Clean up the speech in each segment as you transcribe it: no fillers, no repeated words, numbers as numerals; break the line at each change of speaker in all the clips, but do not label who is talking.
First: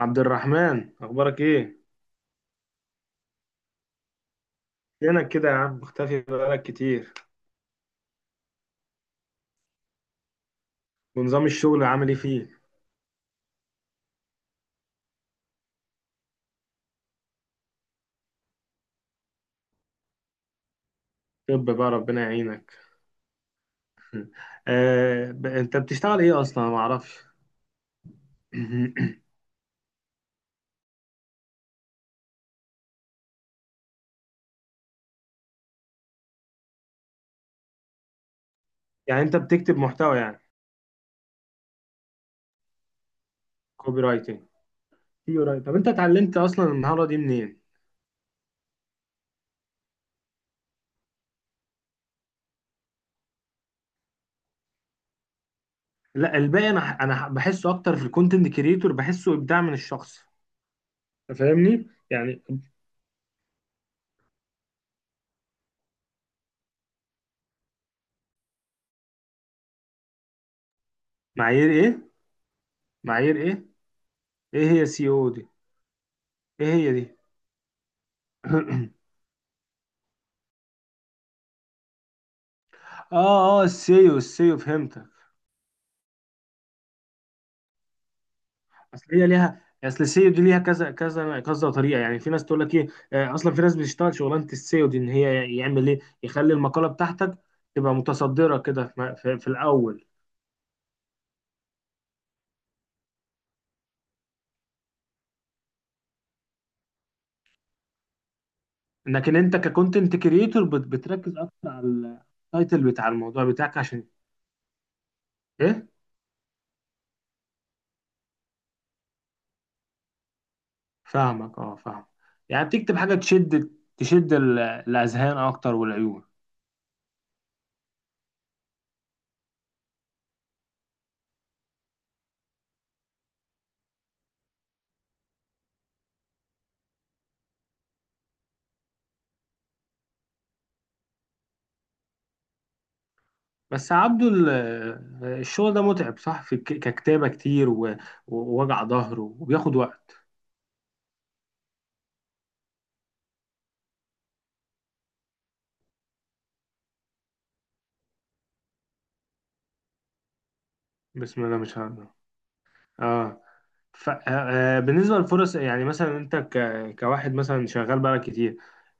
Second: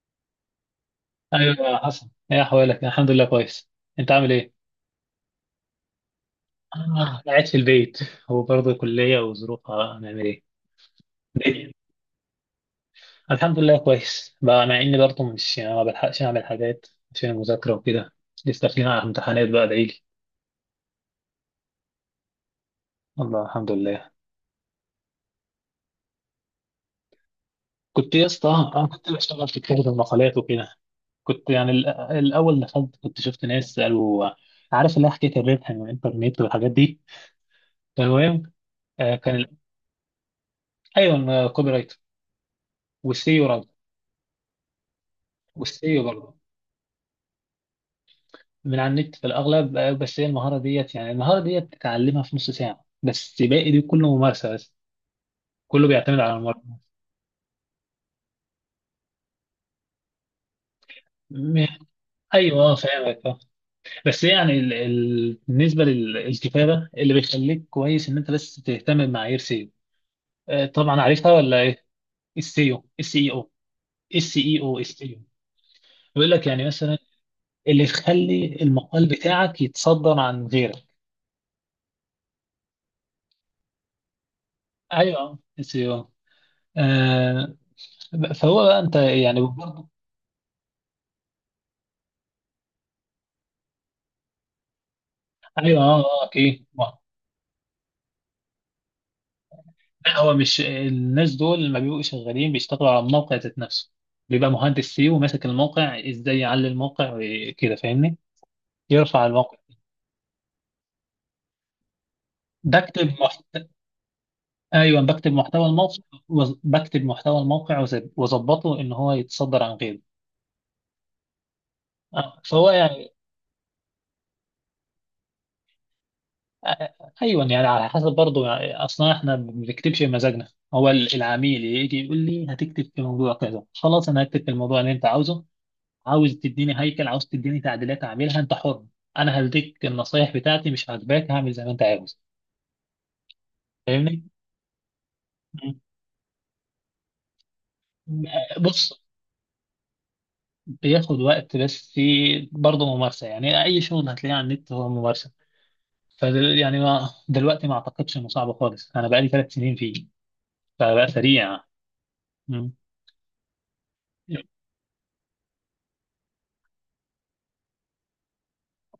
عبد الرحمن، اخبارك
ايوه،
ايه؟
حصل ايه؟ احوالك؟ الحمد لله كويس. انت عامل ايه؟
فينك كده يا عم؟ مختفي بقالك كتير.
آه، قاعد في البيت. وبرضه كلية وظروفها، هنعمل ايه؟
ونظام
الدنيا
الشغل عامل ايه فيه؟
الحمد لله كويس، بقى مع اني برضه مش يعني ما بلحقش اعمل حاجات عشان المذاكرة وكده. لسه داخلين على امتحانات بقى، ادعيلي.
طب بقى، ربنا يعينك.
الله، الحمد لله.
انت بتشتغل ايه اصلا؟ ما اعرفش.
كنت يا اسطى، انا كنت بشتغل في كتابة المقالات وكده. كنت يعني الاول دخلت، كنت شفت ناس قالوا، عارف اللي هي حكاية الربح من الانترنت والحاجات دي. فالمهم،
يعني
كان
انت بتكتب محتوى يعني؟
ايوه، كوبي رايت والسيو رايت،
كوبي رايتنج. كوبي رايت. طب انت
والسيو برضه،
اتعلمت اصلا المهارة دي منين؟
من على النت في الأغلب. بس هي المهارة ديت، يعني المهارة ديت تتعلمها في نص ساعة، بس باقي دي كله ممارسة بس. كله بيعتمد على
لا، الباقي
الممارسة.
بحسه اكتر في الكونتنت كريتور، بحسه ابداع من الشخص. أنت
م-
فاهمني يعني؟
أيوه، فاهمك آه. بس يعني بالنسبة للكتابة، اللي بيخليك كويس إن أنت بس تهتم بمعايير سيو. طبعا عارفها ولا
معايير
إيه؟
ايه؟
السيو، السي إي
معايير
أو
ايه؟
السي إي
ايه
أو،
هي سي
السيو.
او دي؟
بيقول لك يعني
ايه هي
مثلا
دي؟
اللي يخلي المقال بتاعك يتصدر عن غيرك.
اه، اه، السيو، السيو فهمتك.
أيوه، السيو. آه، فهو بقى انت
اصل هي
يعني
ليها،
برضه،
اصل السيو دي ليها كذا كذا كذا طريقه. يعني في ناس تقول لك ايه. اصلا في ناس بتشتغل شغلانه السيو دي، ان هي
ايوه
يعمل
اه
ايه
اه
يخلي
اكيد
المقاله بتاعتك تبقى متصدره كده في الاول.
لا، هو مش الناس دول لما بيبقوا شغالين بيشتغلوا على الموقع ذات نفسه. بيبقى مهندس سي وماسك الموقع، ازاي يعلي الموقع وكده، فاهمني؟ يرفع
لكن انت
الموقع.
ككونتنت كريتور بتركز اكتر على التايتل
بكتب
بتاع
محت...
الموضوع بتاعك عشان
ايوه، بكتب محتوى
ايه.
الموقع بكتب محتوى الموقع واظبطه ان هو يتصدر عن غيره.
فاهمك، اه فاهم. يعني
فهو
بتكتب
يعني
حاجه تشد، تشد الاذهان اكتر، والعيون.
آه، ايوه، يعني على حسب برضه. يعني اصلا احنا ما بنكتبش بمزاجنا. هو العميل يجي يقول لي هتكتب في موضوع كذا، خلاص انا هكتب في الموضوع اللي انت عاوزه. عاوز تديني هيكل، عاوز تديني تعديلات اعملها، انت حر. انا هديك النصايح بتاعتي، مش عاجباك هعمل زي ما انت عاوز،
بس يا
فاهمني؟
عبدو الشغل
مم.
ده متعب صح؟ في ككتابه كتير، ووجع
بص،
ظهر، وبياخد وقت.
بياخد وقت، بس برضه ممارسة. يعني أي شغل هتلاقيه على النت هو ممارسة. ف يعني ما دلوقتي ما أعتقدش إنه صعب خالص، أنا بقالي 3 سنين فيه، فبقى
بسم الله
سريع.
ما شاء الله.
مم.
اه. ف... آه آه، بالنسبه للفرص، يعني مثلا انت كواحد مثلا شغال بقالك كتير،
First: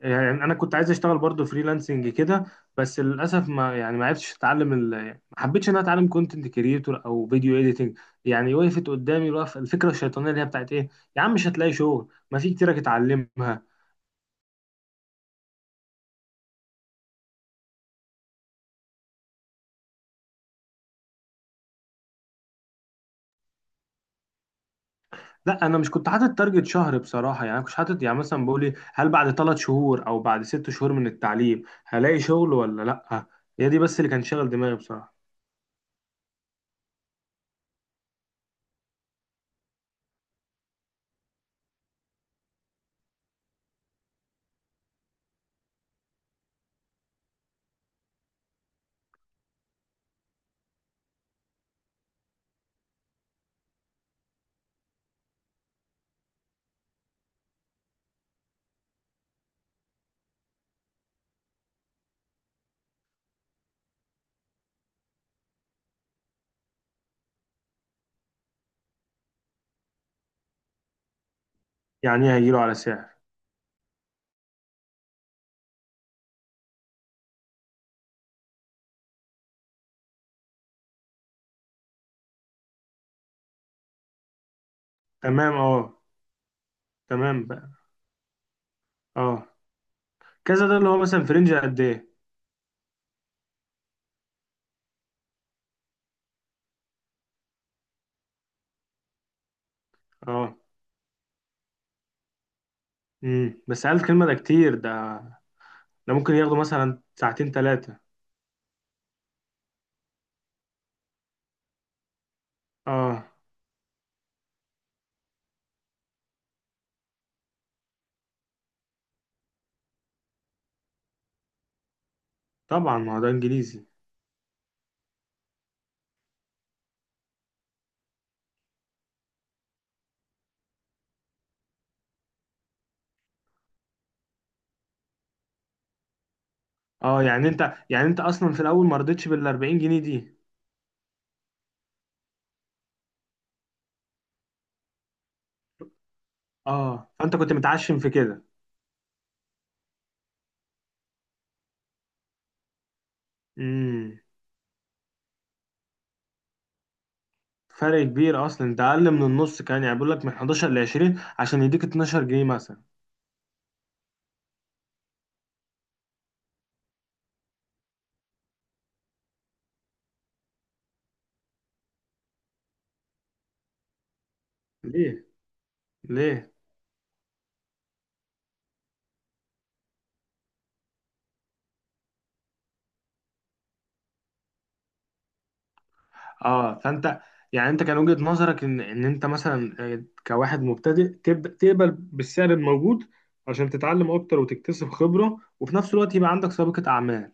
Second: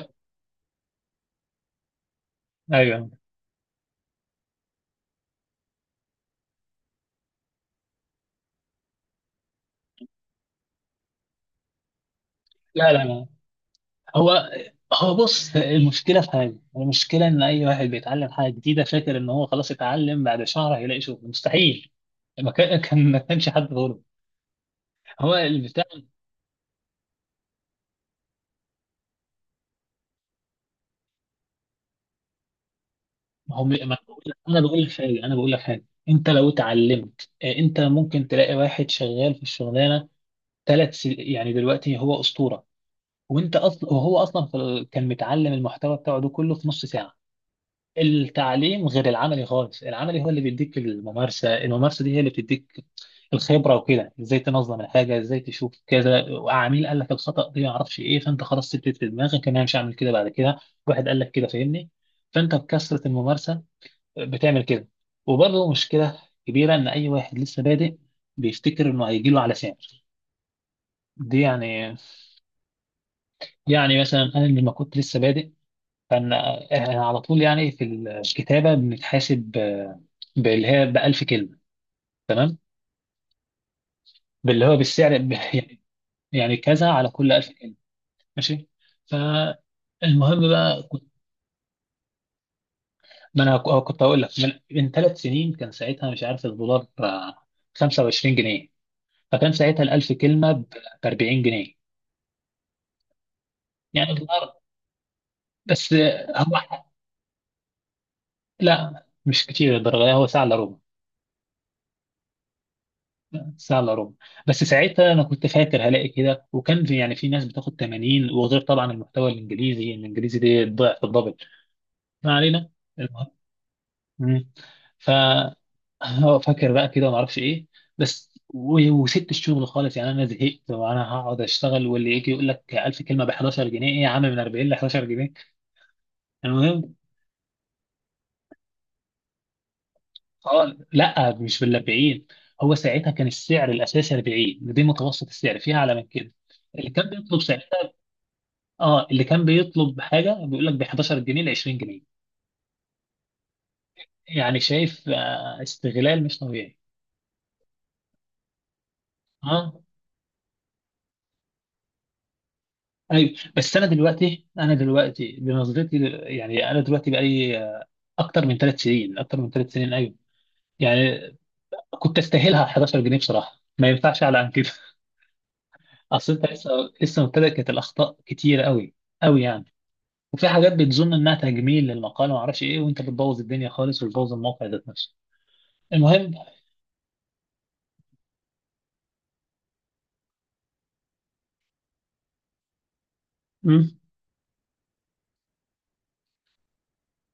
يعني انا كنت عايز اشتغل برضو فريلانسنج كده. بس
أيوه.
للاسف، ما عرفتش اتعلم ما حبيتش ان انا اتعلم كونتنت كريتور او فيديو اديتنج. يعني وقفت قدامي الوقف، الفكره الشيطانيه اللي هي بتاعت ايه: يا عم مش هتلاقي شغل، ما في كتير
لا لا لا.
اتعلمها.
هو، هو بص، المشكلة في حاجة، المشكلة إن أي واحد بيتعلم حاجة جديدة فاكر إن هو خلاص اتعلم بعد شهر هيلاقي شغل، مستحيل. ما كانش حد غلط، هو
لا، انا
البتاع.
مش كنت حاطط تارجت شهر بصراحه. يعني انا كنت حاطط يعني، مثلا بقول هل بعد 3 شهور او بعد 6 شهور من التعليم هلاقي شغل ولا لا.
ما هو
هي
ما
دي
أنا
بس اللي
بقول
كان شاغل
أنا
دماغي
بقول لك
بصراحه.
حاجة، أنت لو اتعلمت، أنت ممكن تلاقي واحد شغال في الشغلانة 3 سنين، يعني دلوقتي هو أسطورة. وأنت أصلا، وهو أصلا في كان متعلم المحتوى بتاعه ده كله في نص ساعة. التعليم غير العملي خالص، العملي هو اللي بيديك الممارسة. الممارسة دي هي اللي بتديك الخبرة وكده، ازاي تنظم الحاجة، ازاي تشوف كذا، وعميل قال لك الخطأ دي ما اعرفش ايه، فانت خلاص سبت في دماغك ان انا مش هعمل كده بعد كده، واحد قال لك كده، فاهمني؟ فانت بكثرة الممارسة بتعمل كده. وبرضه مشكلة كبيرة ان اي واحد لسه بادئ بيفتكر انه هيجي له على سعر دي. يعني
يعني ايه هيجيله على سعر؟
يعني مثلا انا لما كنت لسه بادئ، كان على طول يعني في الكتابة بنتحاسب باللي هي ب 1000 كلمة، تمام؟ باللي هو بالسعر
تمام
يعني،
اه.
يعني كذا على كل
تمام
1000
بقى.
كلمة، ماشي.
اه.
فالمهم
كذا ده
بقى
اللي هو
كنت،
مثلا، في رينج قد ايه؟
ما انا كنت هقول لك من، من 3 سنين، كان ساعتها مش عارف، الدولار ب 25 جنيه، فكان ساعتها ال 1000 كلمة
اه.
ب 40 جنيه.
بس ألف
يعني
كلمه ده
الدولار،
كتير ده.
بس
ده
آه،
ممكن ياخده
هو
مثلا ساعتين ثلاثه.
لا، مش كتير الدرجة، هو ساعة الا ربع،
اه،
ان شاء الله رب. بس ساعتها انا كنت فاكر هلاقي كده، وكان في يعني في ناس بتاخد 80، وغير طبعا المحتوى الانجليزي، الانجليزي دي ضعف الدبل. ما علينا،
طبعا ما هو
المهم.
ده انجليزي.
مم. ف هو فاكر بقى كده وما اعرفش ايه، بس وسبت الشغل خالص. يعني انا زهقت، وانا هقعد اشتغل واللي يجي يقول لك 1000 كلمه ب 11 جنيه؟ ايه يا عم، من 40 ل 11 جنيه؟ المهم.
اه، يعني انت اصلا في الاول ما رضيتش بال 40 جنيه دي.
اه لا، مش بال 40. هو ساعتها كان السعر الاساسي 40، دي متوسط السعر، فيها اعلى من كده. اللي كان
اه
بيطلب،
فانت كنت متعشم في كده.
اه اللي كان بيطلب حاجه بيقول لك ب 11 جنيه ل 20 جنيه،
امم.
يعني شايف، آه، استغلال مش طبيعي.
فرق كبير، اصلا ده اقل من النص.
اه،
كان يعني بيقول لك من 11 ل 20 عشان يديك 12 جنيه مثلا.
ايوه. بس انا دلوقتي، انا دلوقتي بنظرتي يعني انا دلوقتي بقالي، اكتر من 3 سنين، ايوه، يعني كنت استاهلها 11 جنيه بصراحه، ما ينفعش اعلى عن كده.
ليه؟
اصل انت
ليه؟
لسه، لسه مبتدئ، كانت الاخطاء كتيره قوي، قوي يعني. وفي حاجات بتظن انها تجميل للمقال وما اعرفش ايه، وانت بتبوظ الدنيا خالص، وتبوظ الموقع ذات نفسه. المهم،
اه فانت، يعني انت كان وجهة نظرك ان انت مثلا، كواحد مبتدئ تبدا تقبل بالسعر الموجود عشان تتعلم اكتر وتكتسب خبرة، وفي نفس الوقت يبقى عندك سابقة اعمال.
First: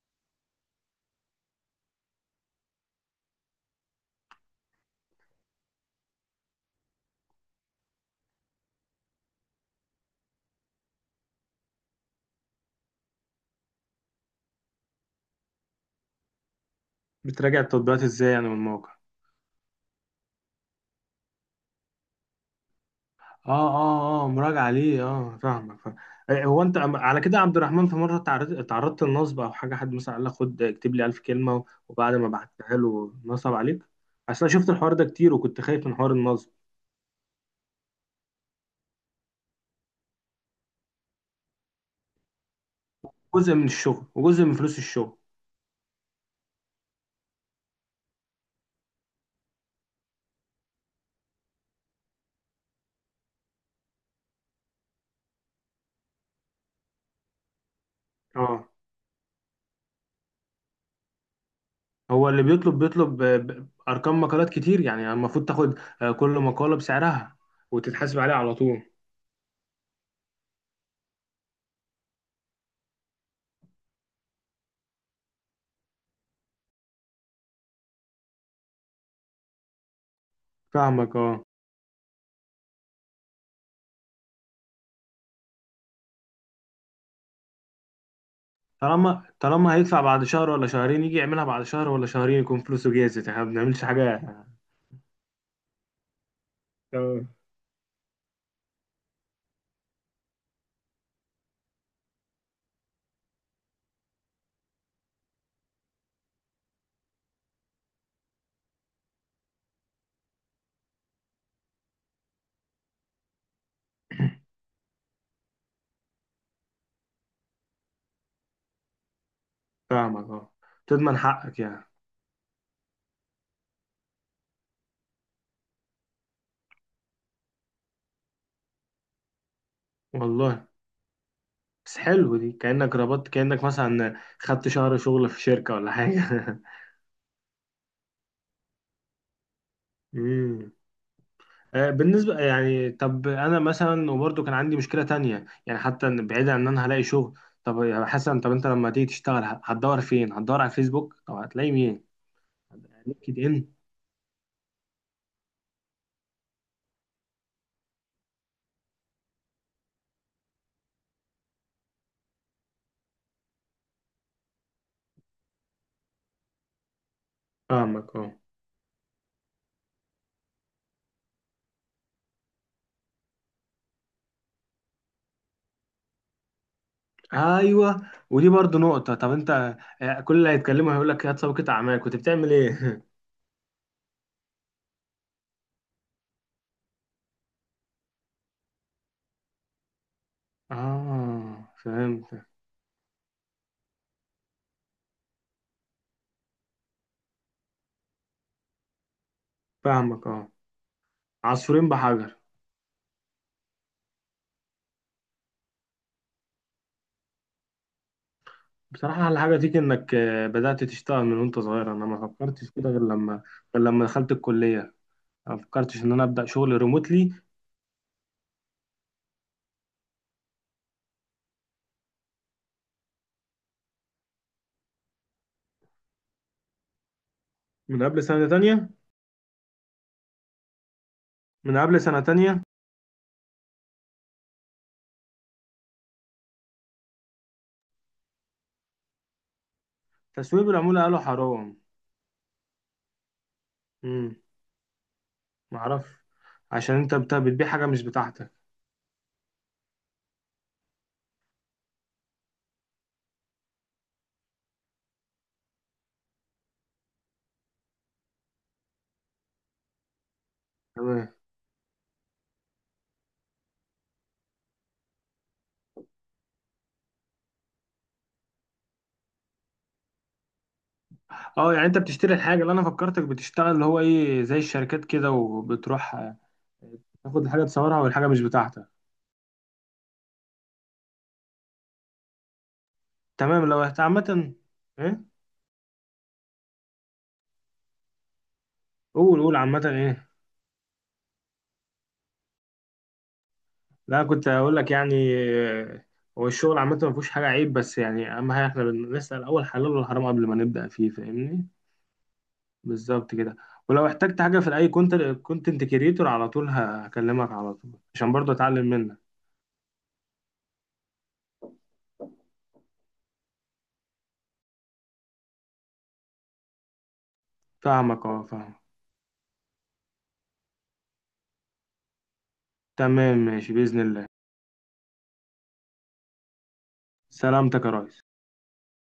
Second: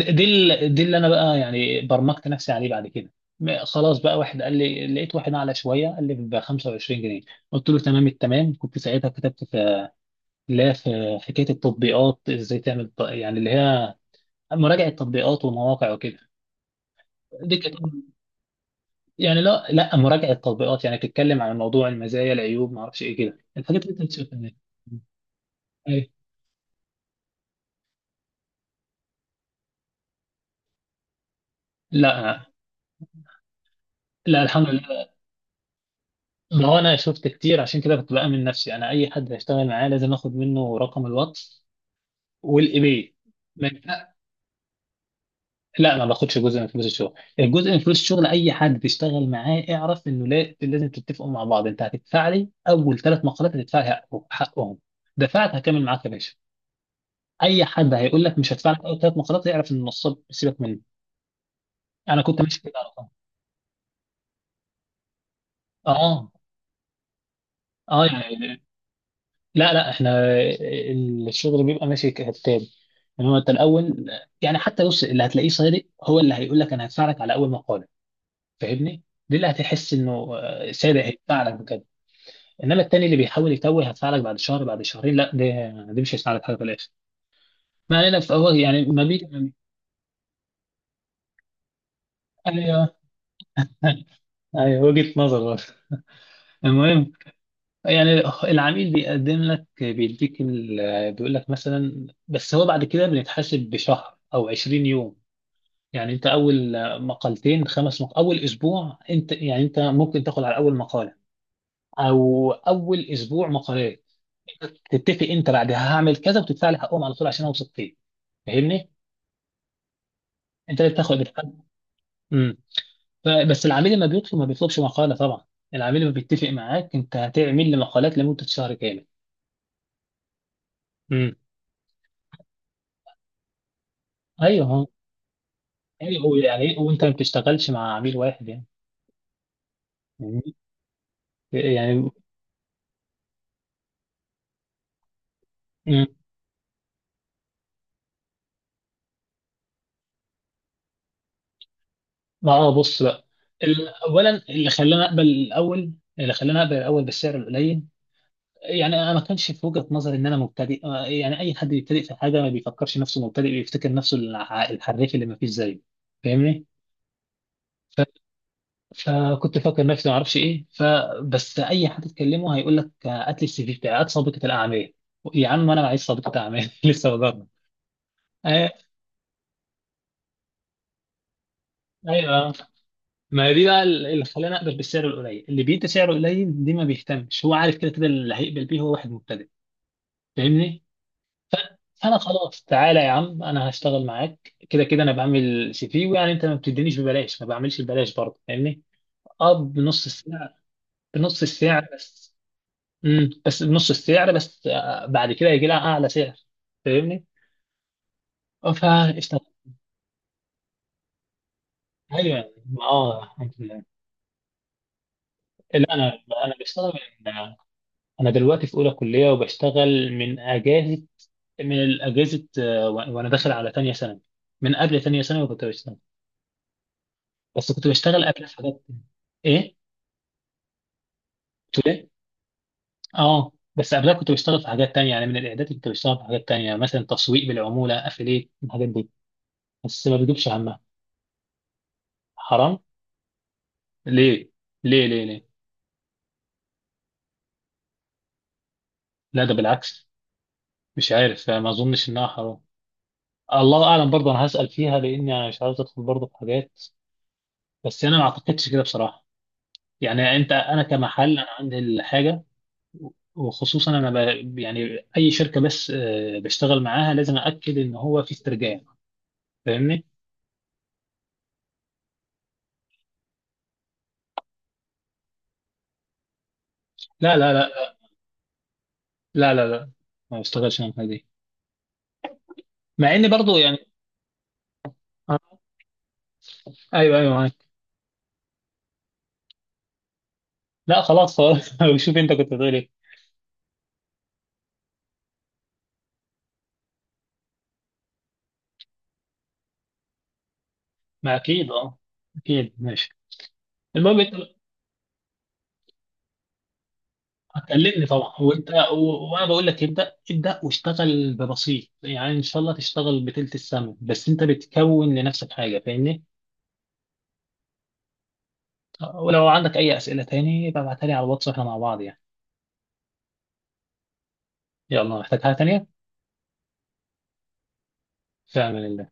دي دي اللي انا بقى يعني برمجت نفسي عليه بعد كده. خلاص بقى، واحد قال لي، لقيت واحد اعلى شويه، قال لي ب 25 جنيه، قلت له تمام التمام. كنت ساعتها كتبت في، لا، في حكايه التطبيقات، ازاي تعمل يعني اللي هي مراجعه تطبيقات ومواقع وكده. دي
بتراجع
كانت
التطبيقات ازاي يعني، والمواقع؟
يعني، لا لا، مراجعه تطبيقات، يعني بتتكلم عن موضوع المزايا العيوب، ما اعرفش ايه كده،
اه
الحاجات اللي انت
اه اه،
بتشوفها دي.
مراجعة ليه؟ اه، فاهمك فاهم.
أيوة.
هو انت على كده يا عبد الرحمن، في مرة تعرضت للنصب او حاجة؟ حد مثلا قال لك خد اكتب لي 1000 كلمة وبعد ما
لا،
بعتها له نصب عليك؟
لا
اصل انا
الحمد
شفت الحوار ده
لله.
كتير، وكنت خايف من حوار النصب.
ما هو انا شفت كتير، عشان كده كنت بامن نفسي، انا اي حد هشتغل معاه لازم اخد منه رقم الواتس والايباي.
جزء من
ما
الشغل
ينفع-
وجزء من فلوس الشغل.
لا، ما باخدش جزء من فلوس الشغل. الجزء من فلوس الشغل، اي حد تشتغل معاه اعرف انه لا، لازم تتفقوا مع بعض، انت هتدفع لي اول 3 مقالات، هتدفع لي حقهم. دفعت، هكمل معاك يا باشا. اي حد هيقول لك مش
اه،
هدفع لك اول 3 مقالات، يعرف ان النصاب، سيبك مني. انا
هو
كنت
اللي
ماشي كده
بيطلب،
على طول.
ارقام مقالات كتير، يعني المفروض تاخد، كل
اه
مقالة بسعرها،
اه،
وتتحاسب عليها على
يعني
طول.
لا لا، احنا الشغل بيبقى ماشي كالتالي، ان هو انت الاول يعني، حتى بص، اللي هتلاقيه صادق هو اللي هيقول لك انا هدفع لك على اول مقاله، فاهمني؟ دي اللي هتحس انه آه، صادق
فاهمك اه.
هيدفع لك بجد. انما التاني اللي بيحاول يتوه، هدفع لك بعد شهر، بعد شهرين، لا ده، دي مش هيساعدك حاجه في الاخر. ما علينا، فهو يعني ما
طالما
بي،
طالما هيدفع بعد شهر ولا شهرين، يجي يعملها بعد شهر ولا شهرين يكون
ايوه
فلوسه جاهزة، احنا ما بنعملش حاجة.
ايوه، وجهه نظر برضه. المهم
اه
يعني، العميل بيقدم لك، بيديك بيقول لك مثلا، بس هو بعد كده بنتحاسب بشهر او 20 يوم. يعني انت اول اول اسبوع انت يعني، انت ممكن تاخد على اول مقاله، او اول اسبوع مقالات، تتفق انت بعدها هعمل كذا وتدفع لي حقهم على طول عشان اوثق فيه، فاهمني؟
فاهمك اه.
انت اللي
تضمن
بتاخد الحق.
حقك يعني.
امم. بس العميل لما بيطلب، ما بيطلبش مقاله طبعا. العميل لما بيتفق معاك انت هتعمل لي مقالات لمده شهر كامل.
والله.
امم.
بس حلو، دي كأنك ربطت، كأنك مثلا
ايوه
خدت
هو،
شهر شغل في شركة ولا حاجة.
ايوه هو يعني، وانت ما بتشتغلش مع عميل واحد يعني، فاهمني؟
امم.
يعني.
بالنسبة يعني، طب أنا مثلا وبرضه كان عندي مشكلة تانية، يعني حتى
امم،
بعيدا عن إن أنا هلاقي شغل. طب يا حسن، طب أنت لما تيجي تشتغل هتدور فين؟ هتدور على فيسبوك؟ طب هتلاقي مين؟
ما اه بص بقى،
لينكد إن؟
اولا اللي خلاني اقبل الاول، بالسعر القليل، يعني انا ما كانش في وجهة نظري ان انا مبتدئ. يعني اي حد بيبتدئ في حاجه ما بيفكرش نفسه مبتدئ، بيفتكر نفسه الحريف اللي ما فيش زيه، فاهمني؟ ف...
فاهمك اه.
فكنت فاكر نفسي ما اعرفش ايه، فبس اي حد تكلمه هيقول لك آه، هات لي السي في بتاعي، هات سابقه الاعمال. يا عم انا عايز سابقه اعمال لسه بدرنا.
أيوه، ودي
آه،
برضه نقطة. طب أنت، كل اللي هيتكلموا هيقول لك يا سابقة أعمال كنت بتعمل
ايوه.
إيه؟
ما هي دي بقى اللي خلاني اقبل بالسعر القليل. اللي بيدي سعره قليل دي ما بيهتمش، هو عارف كده كده اللي هيقبل بيه هو واحد مبتدئ، فاهمني؟ ف-
آه
فانا
فهمت.
خلاص تعالى يا عم انا هشتغل معاك، كده كده انا بعمل سي في، ويعني انت ما بتدينيش ببلاش، ما بعملش ببلاش برضه، فاهمني؟ اه، بنص
فاهمك اه.
السعر، بنص السعر
عصفورين
بس
بحجر.
امم، بس بنص السعر بس، بعد كده يجي لها اعلى سعر، فاهمني؟ اه،
بصراحة أحلى
فاشتغل.
حاجة فيك إنك بدأت تشتغل من وأنت صغير. أنا ما
ايوه،
فكرتش كده غير
اه
لما
الحمد لله.
غير لما دخلت الكلية، ما
لا
فكرتش
انا،
إن أنا أبدأ
انا
شغل
بشتغل
ريموتلي.
من، انا دلوقتي في اولى كليه، وبشتغل من اجازه، من الاجازه. وانا داخل على تانية ثانوي، من قبل تانية ثانوي كنت بشتغل، بس كنت
من قبل
بشتغل قبل
سنة
في حاجات.
تانية؟
ايه،
من قبل
تولي.
سنة تانية.
اه، بس قبلها كنت بشتغل في حاجات تانية، يعني من الاعداد كنت بشتغل في حاجات تانية، مثلا تسويق بالعمولة، افيليت، الحاجات دي، بس ما بجيبش
تسويق
همها.
بالعمولة قالوا حرام؟
حرام؟
امم.
ليه ليه ليه؟
معرفش. عشان أنت بتبيع حاجة مش بتاعتك.
لا، ده بالعكس، مش عارف يعني، ما اظنش انها حرام. الله اعلم، برضه انا هسأل فيها، لاني انا مش عاوز ادخل برضه في حاجات. بس انا ما اعتقدش كده بصراحة. يعني انت، انا
تمام.
كمحل انا عندي الحاجة. وخصوصا انا ب... يعني اي شركة بس آه، بشتغل معاها لازم اكد ان هو في استرجاع، فاهمني؟
اه يعني، أنت بتشتري الحاجة اللي أنا فكرتك بتشتغل اللي هو إيه، زي الشركات كده، وبتروح
لا
تاخد
لا
الحاجة
لا
تصورها، والحاجة مش بتاعتك.
لا لا لا ما بشتغلش انا الحاجه دي، مع اني برضو
تمام. لو
يعني.
عامة إيه؟
آه، ايوه ايوه، معاك.
قول، قول. عامة إيه؟
لا خلاص خلاص. شوف انت كنت بتقول ايه.
لا، كنت هقول لك يعني، هو الشغل عامة ما فيهوش حاجة عيب، بس يعني أهم حاجة، إحنا بنسأل أول حلال والحرام قبل ما نبدأ فيه.
ما
فاهمني؟
اكيد اه، اكيد ماشي.
بالظبط كده. ولو
المهم انت،
احتجت حاجة في أي كونتنت كريتور، على طول هكلمك على طول،
هتكلمني طبعا،
عشان برضه
وانت
أتعلم
و...
منك.
وانا بقول لك ابدا ابدا، واشتغل ببسيط، يعني ان شاء الله تشتغل بتلت السما، بس انت بتكون لنفسك حاجه، فاهمني؟
فاهمك أه فاهمك.
ولو عندك اي اسئله تاني ببعتها لي على الواتس، واحنا مع بعض يعني.
تمام ماشي بإذن الله.
يلا، محتاج حاجه تانيه؟
سلامتك يا ريس.
في امان الله.